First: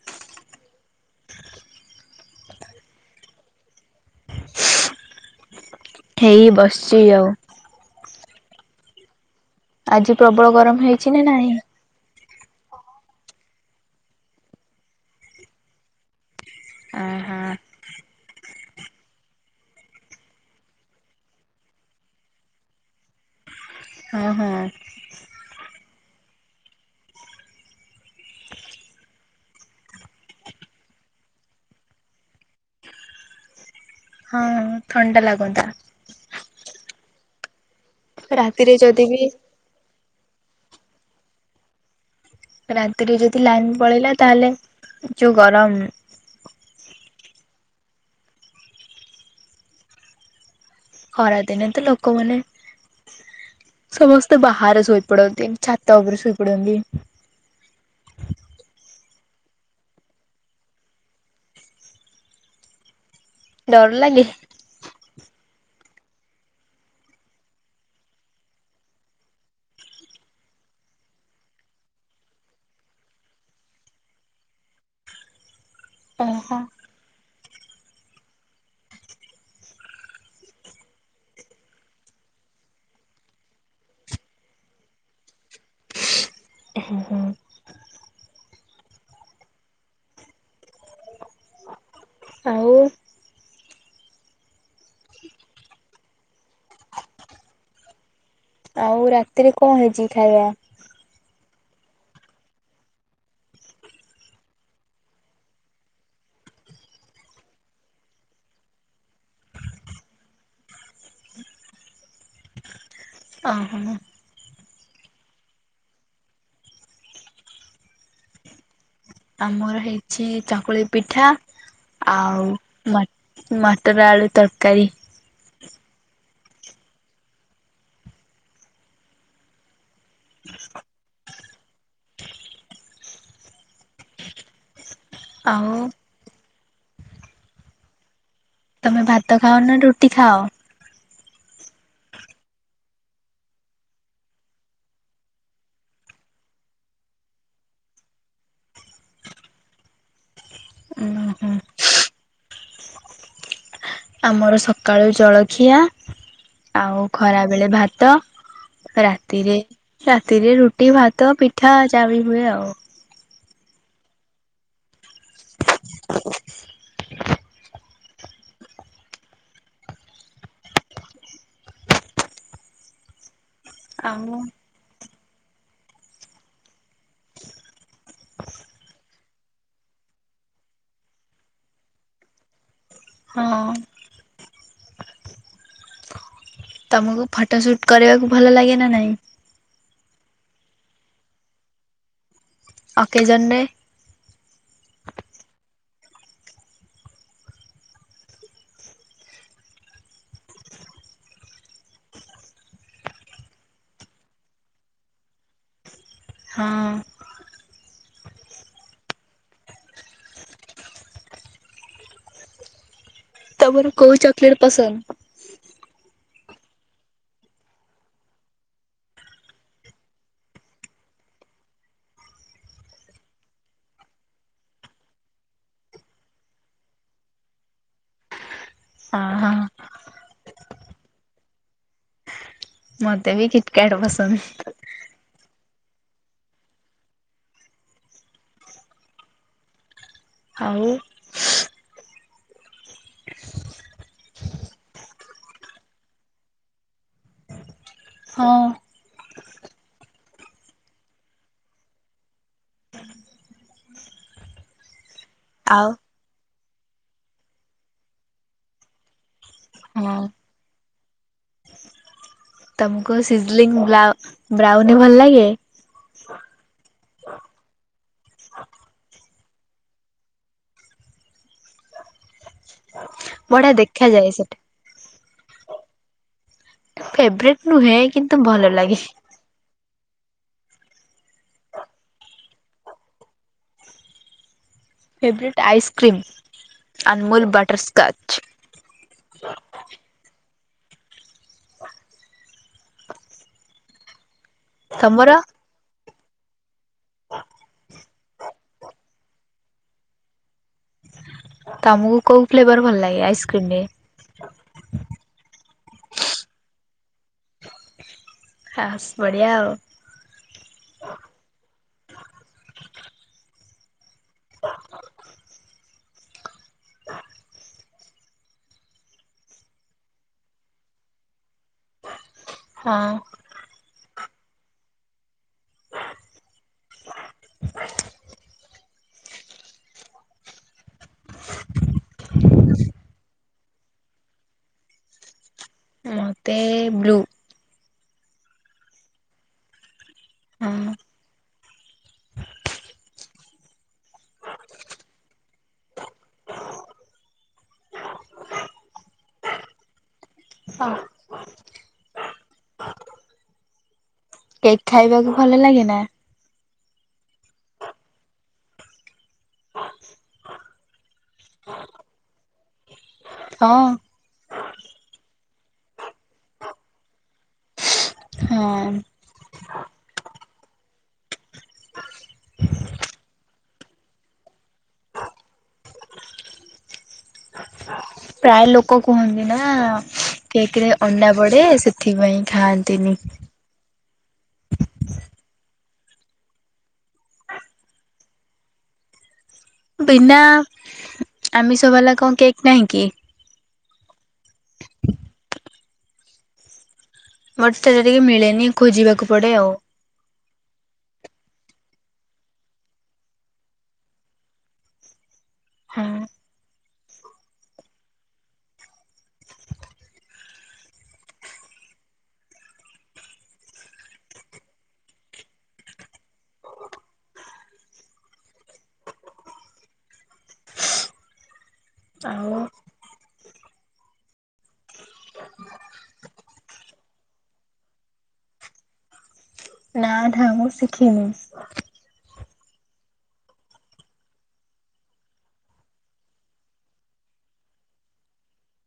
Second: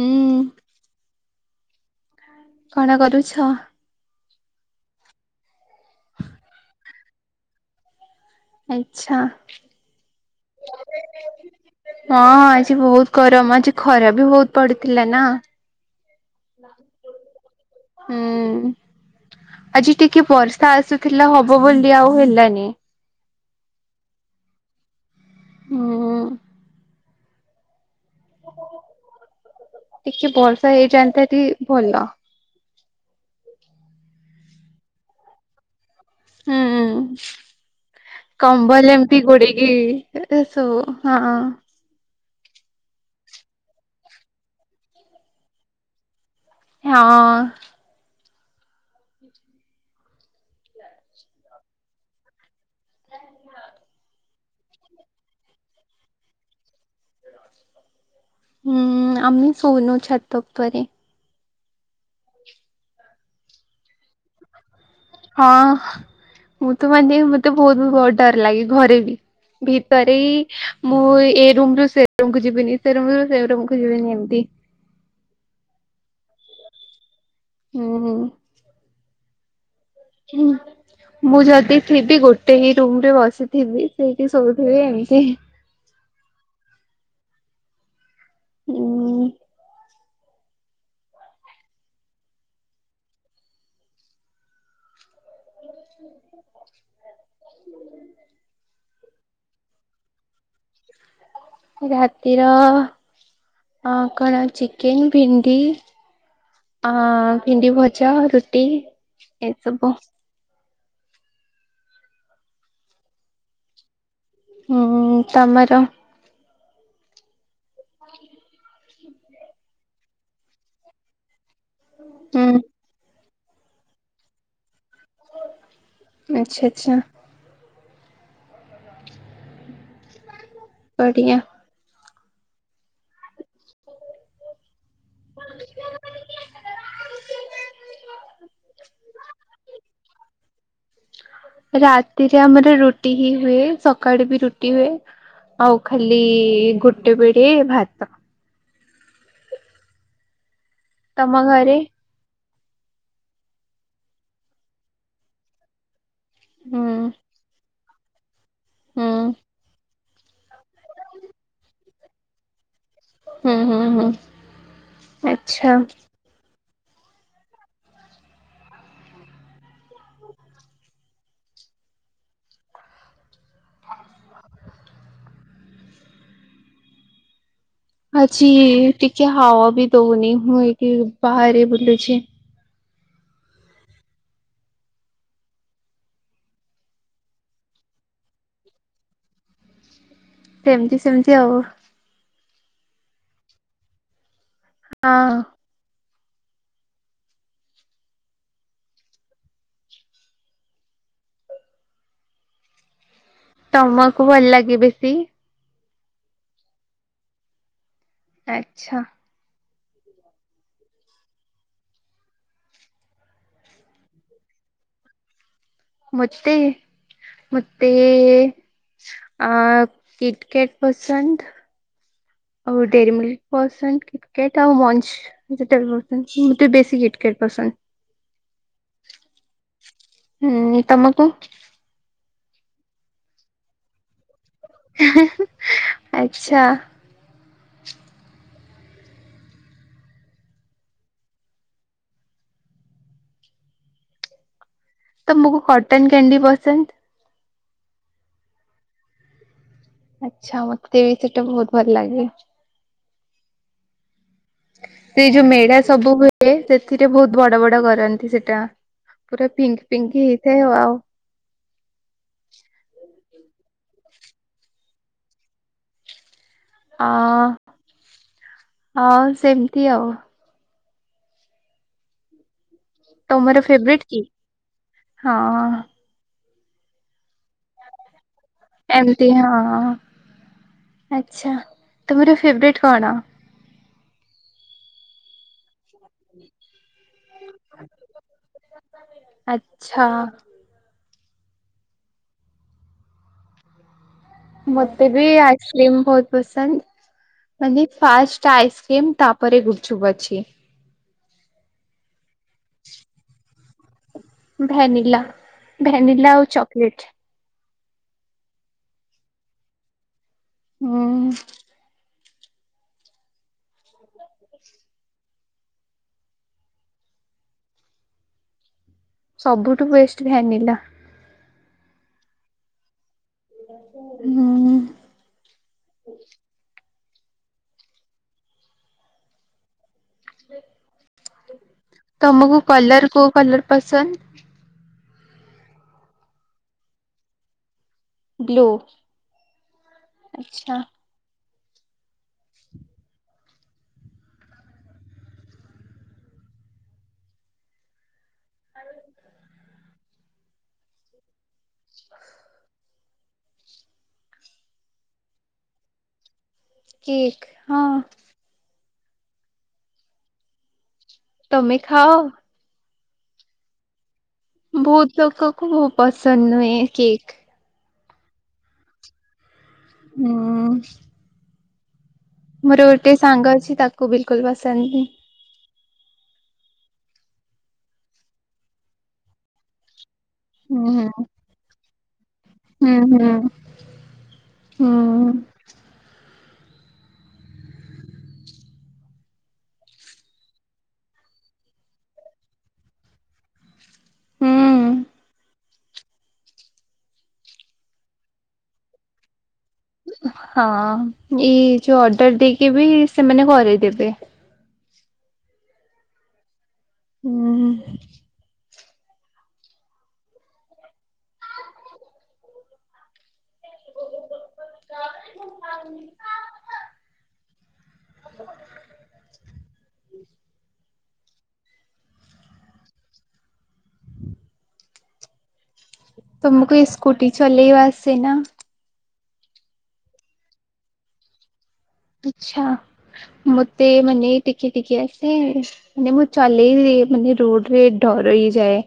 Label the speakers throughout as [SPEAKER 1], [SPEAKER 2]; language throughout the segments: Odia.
[SPEAKER 1] ହୁଁ। କଣ କରୁଛ?
[SPEAKER 2] ହେଇ ବସିଚି ଆଉ।
[SPEAKER 1] ଆଚ୍ଛା।
[SPEAKER 2] ଆଜି ପ୍ରବଳ ଗରମ ହେଇଚି ନା ନାହିଁ?
[SPEAKER 1] ହଁ ଆଜି ବହୁତ ଗରମ ଆଜି ଖରା ବି ବହୁତ ପଡିଥିଲା ନା!
[SPEAKER 2] ଅ ହଁ।
[SPEAKER 1] ହୁଁ ଆଜି ଟିକେ ବର୍ଷା ଆସୁଥିଲା ହବ ବୋଲି ଆଉ ହେଲାନି।
[SPEAKER 2] ହଁ ହଁ।
[SPEAKER 1] ଓ ହୋ। ଟିକେ ବର୍ଷା ହେଇଯାନ୍ତା ଟି ଭଲ।
[SPEAKER 2] ହଁ। ଥଣ୍ଡା ଲାଗନ୍ତା।
[SPEAKER 1] ହୁଁ
[SPEAKER 2] ରାତିରେ
[SPEAKER 1] କମ୍ବଲ
[SPEAKER 2] ଯଦି
[SPEAKER 1] ଏମିତି
[SPEAKER 2] ବି
[SPEAKER 1] ଘୋଡେଇ କି ଇ ଶୋଉ ହଁ।
[SPEAKER 2] ରାତିରେ ଯଦି ଲାଇନ ପଳେଇଲା ତାହେଲେ ଯୋଉ ଗରମ।
[SPEAKER 1] ହଁ।
[SPEAKER 2] ଖରାଦିନେ ତ ଲୋକମାନେ ସମସ୍ ସ୍ତେ ବାହାରେ ଶୋଇପଡନ୍ତି ଏମତି ଛାତ ଉପରେ ଶୋଇପଡନ୍ତି।
[SPEAKER 1] ହୁଁ ଆମେ ଶୋଉନୁ ଛାତ ଉପରେ।
[SPEAKER 2] ଡର ଲାଗେ?
[SPEAKER 1] ହଁ ମୁଁ ତ ମାନେ ମତେ ବହୁତ ବହୁତ ଡର ଲାଗେ ଘରେ ବି। ଭିତରେ ମୁଁ ଏ ରୁମ ରୁ ସେ ରୁମକୁୁ ଯିବିନି ସେ ରମୁ ସେ ରୁମକୁୁ ଯିବିନି ଏମିତି।
[SPEAKER 2] ଓହୋ।
[SPEAKER 1] ହୁଁ ହୁଁ। ହୁଁ ମୁଁ ଯଦି ଥିବି ଗୋଟେ ହି ରୁମ ରେ ବସିଥିବି ସେଇଠି ଶୋଇଥିବି ଏମିତି।
[SPEAKER 2] ଉ ହୁଁ ହୁଁ।
[SPEAKER 1] ହୁଁ।
[SPEAKER 2] ଆଉ। ଆଉ ରାତିରେ କଣ ହେଇଚି ଖାଇବା?
[SPEAKER 1] ରାତିର କଣ ଚିକେନ ଭେଣ୍ଡି ଅ ଭେଣ୍ଡି ଭଜା ରୁଟି ଏସବୁ।
[SPEAKER 2] ଅହୋ।
[SPEAKER 1] ହୁଁ ତମର?
[SPEAKER 2] ଆମର ହେଇଚି ଚକୁଳି ପିଠା ଆଉ
[SPEAKER 1] ହୁଁ
[SPEAKER 2] ମ ମଟର ଆଳୁ ତରକାରୀ।
[SPEAKER 1] ଆଛା ଆଚ୍ଛା।
[SPEAKER 2] [inaudible]
[SPEAKER 1] ବଢିଆ।
[SPEAKER 2] ଆଉ। ତମେ ଭାତ ଖାଅ ନା ରୁଟି ଖାଅ?
[SPEAKER 1] ରାତିରେ ଆମର ରୁଟି ହି ହୁଏ ସକାଳୁ ବି ରୁଟି ହୁଏ। ଆଉ ଖାଲି ଗୋଟେ ବେଳେ ଭାତ।
[SPEAKER 2] ଉଁ
[SPEAKER 1] ତମ
[SPEAKER 2] ହୁଁ
[SPEAKER 1] ଘରେ?
[SPEAKER 2] ଆମର ସକାଳୁ ଜଳଖିଆ
[SPEAKER 1] ହୁଁ
[SPEAKER 2] ଆଉ ଖରା ବେଳେ ଭାତ।
[SPEAKER 1] ହୁଁ
[SPEAKER 2] ରାତିରେ ରାତିରେ ରୁଟି ଭାତ ପିଠା ଯାହା ବି ହୁଏ ଆଉ।
[SPEAKER 1] ହୁଁ ହୁଁ ହୁଁ ଆଚ୍ଛା।
[SPEAKER 2] [inaudible] ଆଉ।
[SPEAKER 1] ଆଛି ଟିକେ ହୱା ବି ଦଉନି ମୁଁ ଏଠି ବାହାରେ ବୁଲୁଛି।
[SPEAKER 2] ହଁ। ତମକୁ ଫଟୋ ସୁଟ କରିବାକୁ ଭଲ ଲାଗେ ନା ନାହିଁ।
[SPEAKER 1] ସେମିତି ସେମିତି ଆଉ।
[SPEAKER 2] ଅକେଜନ ରେ?
[SPEAKER 1] ହଁ। ତମକୁ ଭଲ ଲାଗେ ବେଶୀ।
[SPEAKER 2] ହଁ।
[SPEAKER 1] ଆଚ୍ଛା। [inaudible]
[SPEAKER 2] ତମର କୋଉ ଚକଲେଟ ପସନ୍ଦ
[SPEAKER 1] ମତେ ମତେ ଆଁ କିଟକେଟ ପସନ୍ଦ। ଆଉ ଡେରିମିଲ୍କି ପସନ୍ଦ କିଟକାଟ ଆଉ ମଞ୍ଚ [unintelligible] ବେସିି କୀଟକାଟ ପସନ୍ଦ।
[SPEAKER 2] ହଁ ହଁ।
[SPEAKER 1] ହୁଁ ତମକୁ।
[SPEAKER 2] ମତେ ବି କିଟକାଟ ପସନ୍ଦ।
[SPEAKER 1] ଆଛା।
[SPEAKER 2] ଆଉ
[SPEAKER 1] ତମୁକୁ କଟନ କ୍ୟାଣ୍ଡି ପସନ୍ଦ?
[SPEAKER 2] ହଁ।
[SPEAKER 1] ଆଚ୍ଛା ମତେ ବି ସେଟା ବହୁତ ଭଲ ଲାଗେ। ସେଇ ଯୋଉ ମେଳା
[SPEAKER 2] ଆଉ
[SPEAKER 1] ସବୁ ହୁଏ। ଏ ସେଥିରେ ବହୁତ ବଡ ବଡ କରନ୍ତି ସେଟା ପୁରା ପିଙ୍କ
[SPEAKER 2] ହଁ
[SPEAKER 1] ପିଙ୍କ ହେଇଥାଏ ଆ ଆଉ
[SPEAKER 2] ତମକୁ ସିଜିଲଙ୍ଗ ବ୍ଲାଉନ ବ୍ରାଉନୀ ଭଲ ଲାଗେ?
[SPEAKER 1] ଆଁ ହଁ ସେମିତି ଆଉ ତମର
[SPEAKER 2] ବଢିଆ
[SPEAKER 1] ଫେବ୍ରଏଟ କି
[SPEAKER 2] ଦେଖାଯାଏ ସେଟା।
[SPEAKER 1] ହଁ।
[SPEAKER 2] ଫେବ୍ରେଟ ନୁହେଁ କିନ୍ତୁ ଭଲ ଲାଗେ
[SPEAKER 1] ଏମତି ହଁ ଆଛା ତମର ଫେବ୍ରେଟ୍ କଣ?
[SPEAKER 2] Favourite ice cream Amul butterscotch.
[SPEAKER 1] ଆଛା। ମତେ ବି
[SPEAKER 2] ତମର
[SPEAKER 1] ଆ ବହୁତ ପସନ୍ଦ ମାନେ ଫାଷ୍ଟ ଆଇସ୍କ୍ରିମ ତାପରେ ଗୁପଚୁପ ଅଛି।
[SPEAKER 2] ତମକୁ କୋଉ ଫ୍ଲେଭର ଭଲ ଲାଗେ ଆଇସ୍କ୍ରିମରେ?
[SPEAKER 1] ଭାନିଲା ଭାନିଲା ଆଉ ଚକୋଲେଟ୍।
[SPEAKER 2] ଆ ବଢିଆ ଆଉ
[SPEAKER 1] ହୁଁ। ସବୁଠୁ ବେଷ୍ଟ ଭାନିଲା।
[SPEAKER 2] ହଁ।
[SPEAKER 1] ହୁଁ। ହ ତମକୁ କଲର କୋଉ କଲର ପସନ୍ଦ?
[SPEAKER 2] ମତେ ବ୍ଲୁ।
[SPEAKER 1] ବ୍ଲୁ। ଆଛା।
[SPEAKER 2] ହଁ।
[SPEAKER 1] ଆ
[SPEAKER 2] ହଁ କେକ୍ ଖାଇବାକୁ ଭଲ ଲାଗେ ନା?
[SPEAKER 1] କେକ୍ ହଁ।
[SPEAKER 2] ହ
[SPEAKER 1] ତମେ ଖାଅ?
[SPEAKER 2] ହଁ।
[SPEAKER 1] ବହୁତ ଲୋକକୁ ବହୁତ ପସନ୍ଦ ନୁହେଁ କେକ୍।
[SPEAKER 2] ହଁ।
[SPEAKER 1] ହଁ। ମୋର ଗୋଟେ ସାଙ୍ଗ ଅଛି ତାକୁ ବିଲକୁଲ ପସନ୍ଦ ନୁହେଁ।
[SPEAKER 2] ପ୍ରାୟ ଲୋକ କୁହନ୍ତି ନା
[SPEAKER 1] ହୁଁ
[SPEAKER 2] କେକରେ ଅଣ୍ଡା ପଡେ ସେଥିପାଇଁ।
[SPEAKER 1] ହୁଁ
[SPEAKER 2] ଖାଆନ୍ତିନି।
[SPEAKER 1] ହୁଁ ହୁଁ।
[SPEAKER 2] ବିନା ଆମିଷ ହେଲା କଣ କେକ୍ ନାହିଁ କି?
[SPEAKER 1] ହୁଁ
[SPEAKER 2] ମୋଟେ ଥର ଟିକେ ମିଳେନି ଖୋଜିବାକୁ ପଡେ ଆଉ
[SPEAKER 1] ହଁ ଏଇ ଯୋଉ ଅର୍ଡର ଦେଇକି ବି ସେମାନେ କରେଇଦେବେ।
[SPEAKER 2] ହାଁ।
[SPEAKER 1] ହୁଁ ହୁଁ।
[SPEAKER 2] ଆଉ
[SPEAKER 1] ତମକୁ ଏ ସ୍କୁଟି ଚଲେଇବା ଆସେ ନା
[SPEAKER 2] ନା ଥା। ମୁଁ ଶିଖିନି
[SPEAKER 1] ଆଛା ମତେ ମାନେ ଟିକେ ଟିକେ ଆସେ ମାନେ ମୁଁ ଚଲେଇ ମାନେ ରୋଡ ରେ ଡର ହେଇଯାଏ।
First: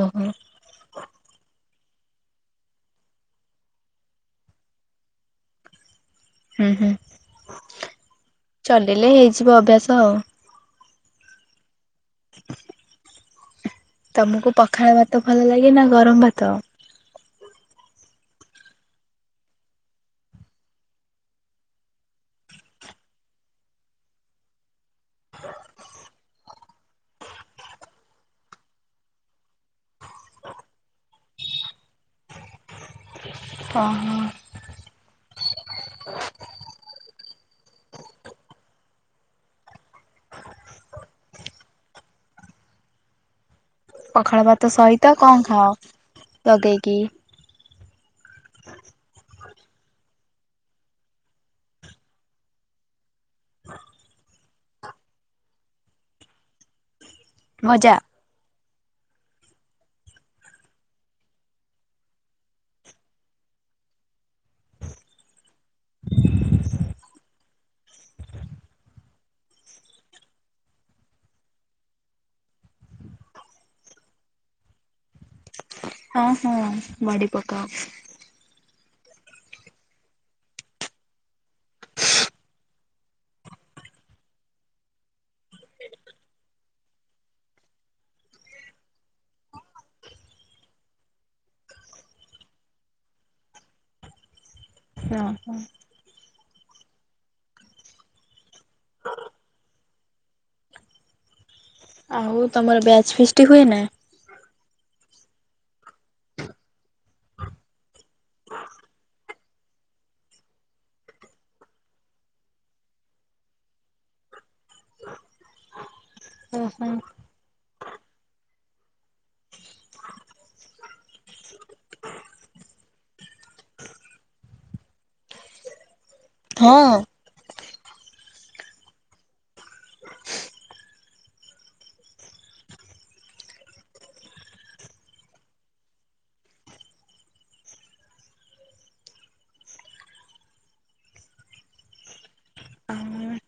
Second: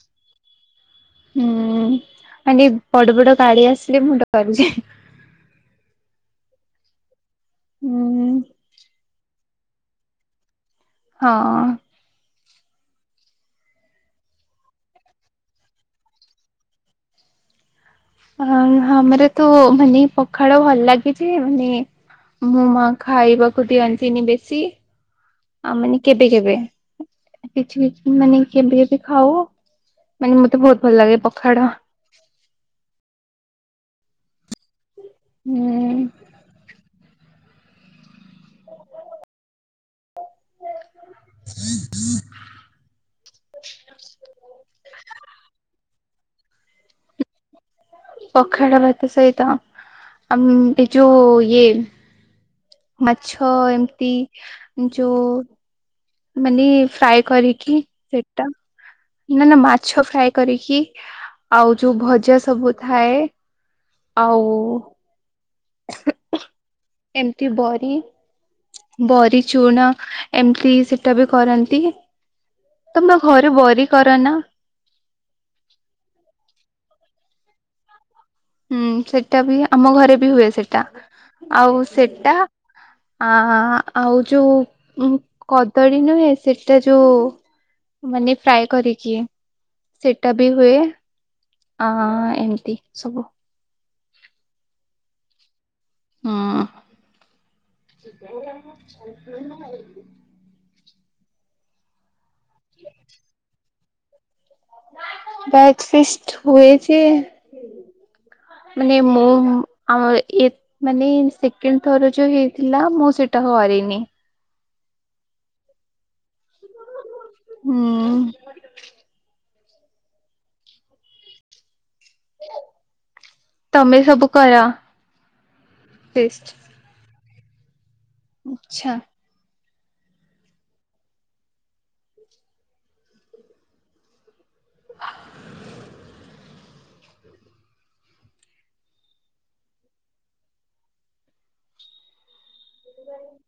[SPEAKER 2] ଓହୋ।
[SPEAKER 1] ହୁଁ ଆଣ୍ଟି ବଡ ବଡ ଗାଡି ଆସିଲେ ମୁଁ ଡରିଯାଏ।
[SPEAKER 2] ହୁଁ ହୁଁ।
[SPEAKER 1] ଉଁ ହୁଁ।
[SPEAKER 2] ଚଲେଇଲେ ହେଇଯିବ ଅଭ୍ୟାସ ଆଉ
[SPEAKER 1] ହଁ।
[SPEAKER 2] ତମକୁ ପଖାଳ ଭାତ ଭଲ ଲାଗେ ନା ଗରମ ଭାତ?
[SPEAKER 1] ଅ ଆମର ତ ମାନେ ପଖାଳ ଭଲ ଲାଗେଛି ମାନେ ମୁଁ ମା ଖାଇବାକୁ ଦିଅନ୍ତିନି ବେଶୀ ଆ ମାନେ କେବେ କେବେ କିଛି କିଛି ମାନେ କେମତି କେ ବି ଖାଉ ମାନେ ମତେ ବହୁତ ଭଲ ଲାଗେ ପଖାଳ
[SPEAKER 2] ହ ହ।
[SPEAKER 1] ହୁଁ। ଏ [unintelligible]
[SPEAKER 2] ପଖାଳ ଭାତ ସହିତ କଣ ଖାଅ। ଲଗେଇକି
[SPEAKER 1] ପଖାଡ ଭାତ ସହିତ ଆ ଏ ଯ ମାଛ ଏମିତି ଯଉ ମାନେ ଫ୍ରଏ କରିକି
[SPEAKER 2] ଭଜା?
[SPEAKER 1] ସେଟା ନା ନା ମାଛ ଫ୍ରାଏ କରିକି ଆଉ ଯୋଉ ଭଜା ସବୁ ଥାଏ। ଆଉ ଏମତି ବରି ବରି ଚୁଣ ଏମିତି ସେଟା ବି କରନ୍ତି। ତମ ଘରେ ବରି କର ନା?
[SPEAKER 2] ହଁ ହଁ ବଡି ପକାଅ।
[SPEAKER 1] ହୁଁ ସେଟା ବି ଆମ ଘରେ ବି ହୁଏ ସେଟା ଆଉ ସେଟା ଆ ଆଉ ଯୋଉ କଦଳୀ ନୁହେଁ ସେଟା ଯୋଉ ମାନେ ଫ୍ରାଏ କରିକି ସେଟା ବି ହୁଏ। ହଁ ଏମିତି ସବୁ।
[SPEAKER 2] ହଁ ହଁ।
[SPEAKER 1] ହଁ।
[SPEAKER 2] ଆଉ ତମର ବ୍ୟାଚ୍ ଫିଷ୍ଟି ହୁଏ ନା?
[SPEAKER 1] ବ୍ୟାଚ୍ ଫିଷ୍ଟ୍ ହୁଏ ଯେ ମାନେ ମୁଁ ଆମ ଏତ୍‌ ମାନେ ସେକେଣ୍ଡ ଥର ଯୋଉ ହେଇଥିଲା ମୁଁ ସେଇଟା ହରେନି
[SPEAKER 2] ଓହୋ।
[SPEAKER 1] ହୁଁ। ତମେ ସବୁ କର ଫିଷ୍ଟ୍।
[SPEAKER 2] ହଁ।
[SPEAKER 1] ଆଚ୍ଛା।
[SPEAKER 2] ହୁଁ।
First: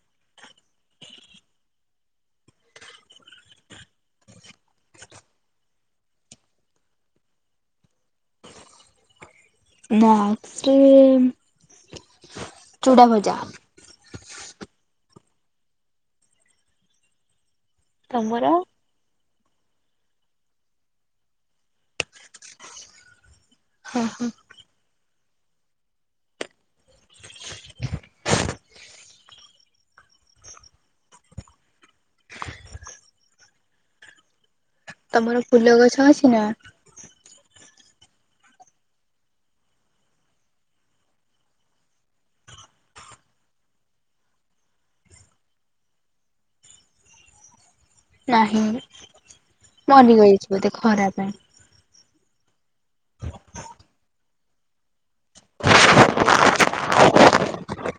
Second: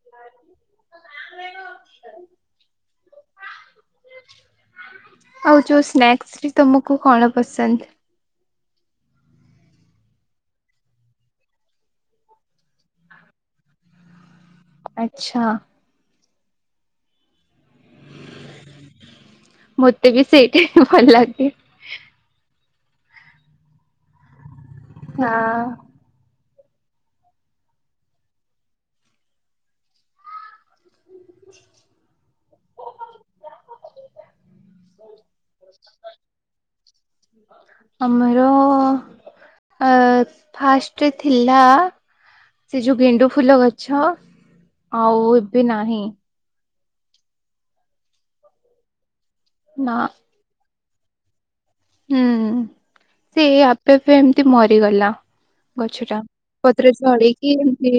[SPEAKER 1] ଆଉ ଯୋଉ ସ୍ନାକ୍ସ ରେ ତମକୁ କଣ ପସନ୍ଦ?
[SPEAKER 2] ସ୍ନାକ୍ସ ରେ ଚୁଡ଼ା ଭଜା।
[SPEAKER 1] ଆଛା।
[SPEAKER 2] ତମର?
[SPEAKER 1] ମତେ ବି ସେଇ ଭଲ ଲାଗେ।
[SPEAKER 2] ହଁ ହଁ।
[SPEAKER 1] ହଁ।
[SPEAKER 2] ତମର ଫୁଲ ଗଛ ଅଛି ନା?
[SPEAKER 1] ଆମର ଅ ଫାଷ୍ଟ ରେ ଥିଲା। ସେ ଯୋଉ ଗେଣ୍ଡୁ ଫୁଲ ଗଛ ଆଉ ଏବେ ନାହିଁ।
[SPEAKER 2] ନାହିଁ
[SPEAKER 1] ନା
[SPEAKER 2] ମରିଯାଇଚି ବୋଧେ ଖରା ପାଇଁ।
[SPEAKER 1] ହୁଁ ସେ ଆପେ ଆପେ ଏମିତି ମରିଗଲା। ଗଛ ଟା ପତ୍ର ଝଡିକି ଏମତି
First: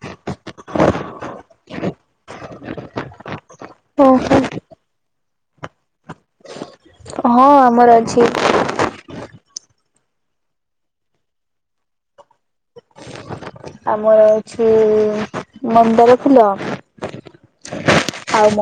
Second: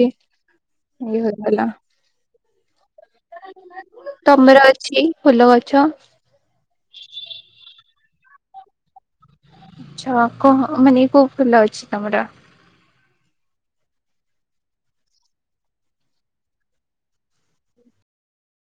[SPEAKER 1] [unintelligible]
[SPEAKER 2] ଓହୋ
[SPEAKER 1] ତମର ଅଛି କି ଫୁଲ ଗଛ?
[SPEAKER 2] ହଁ ଆମର ଅଛି।
[SPEAKER 1] ଆଛ କ ମାନେ କୋ ଫୁଲ ଅଛି ତମର?
[SPEAKER 2] ଆମର ଅଛି ମନ୍ଦାର ଫୁଲ [unintelligible]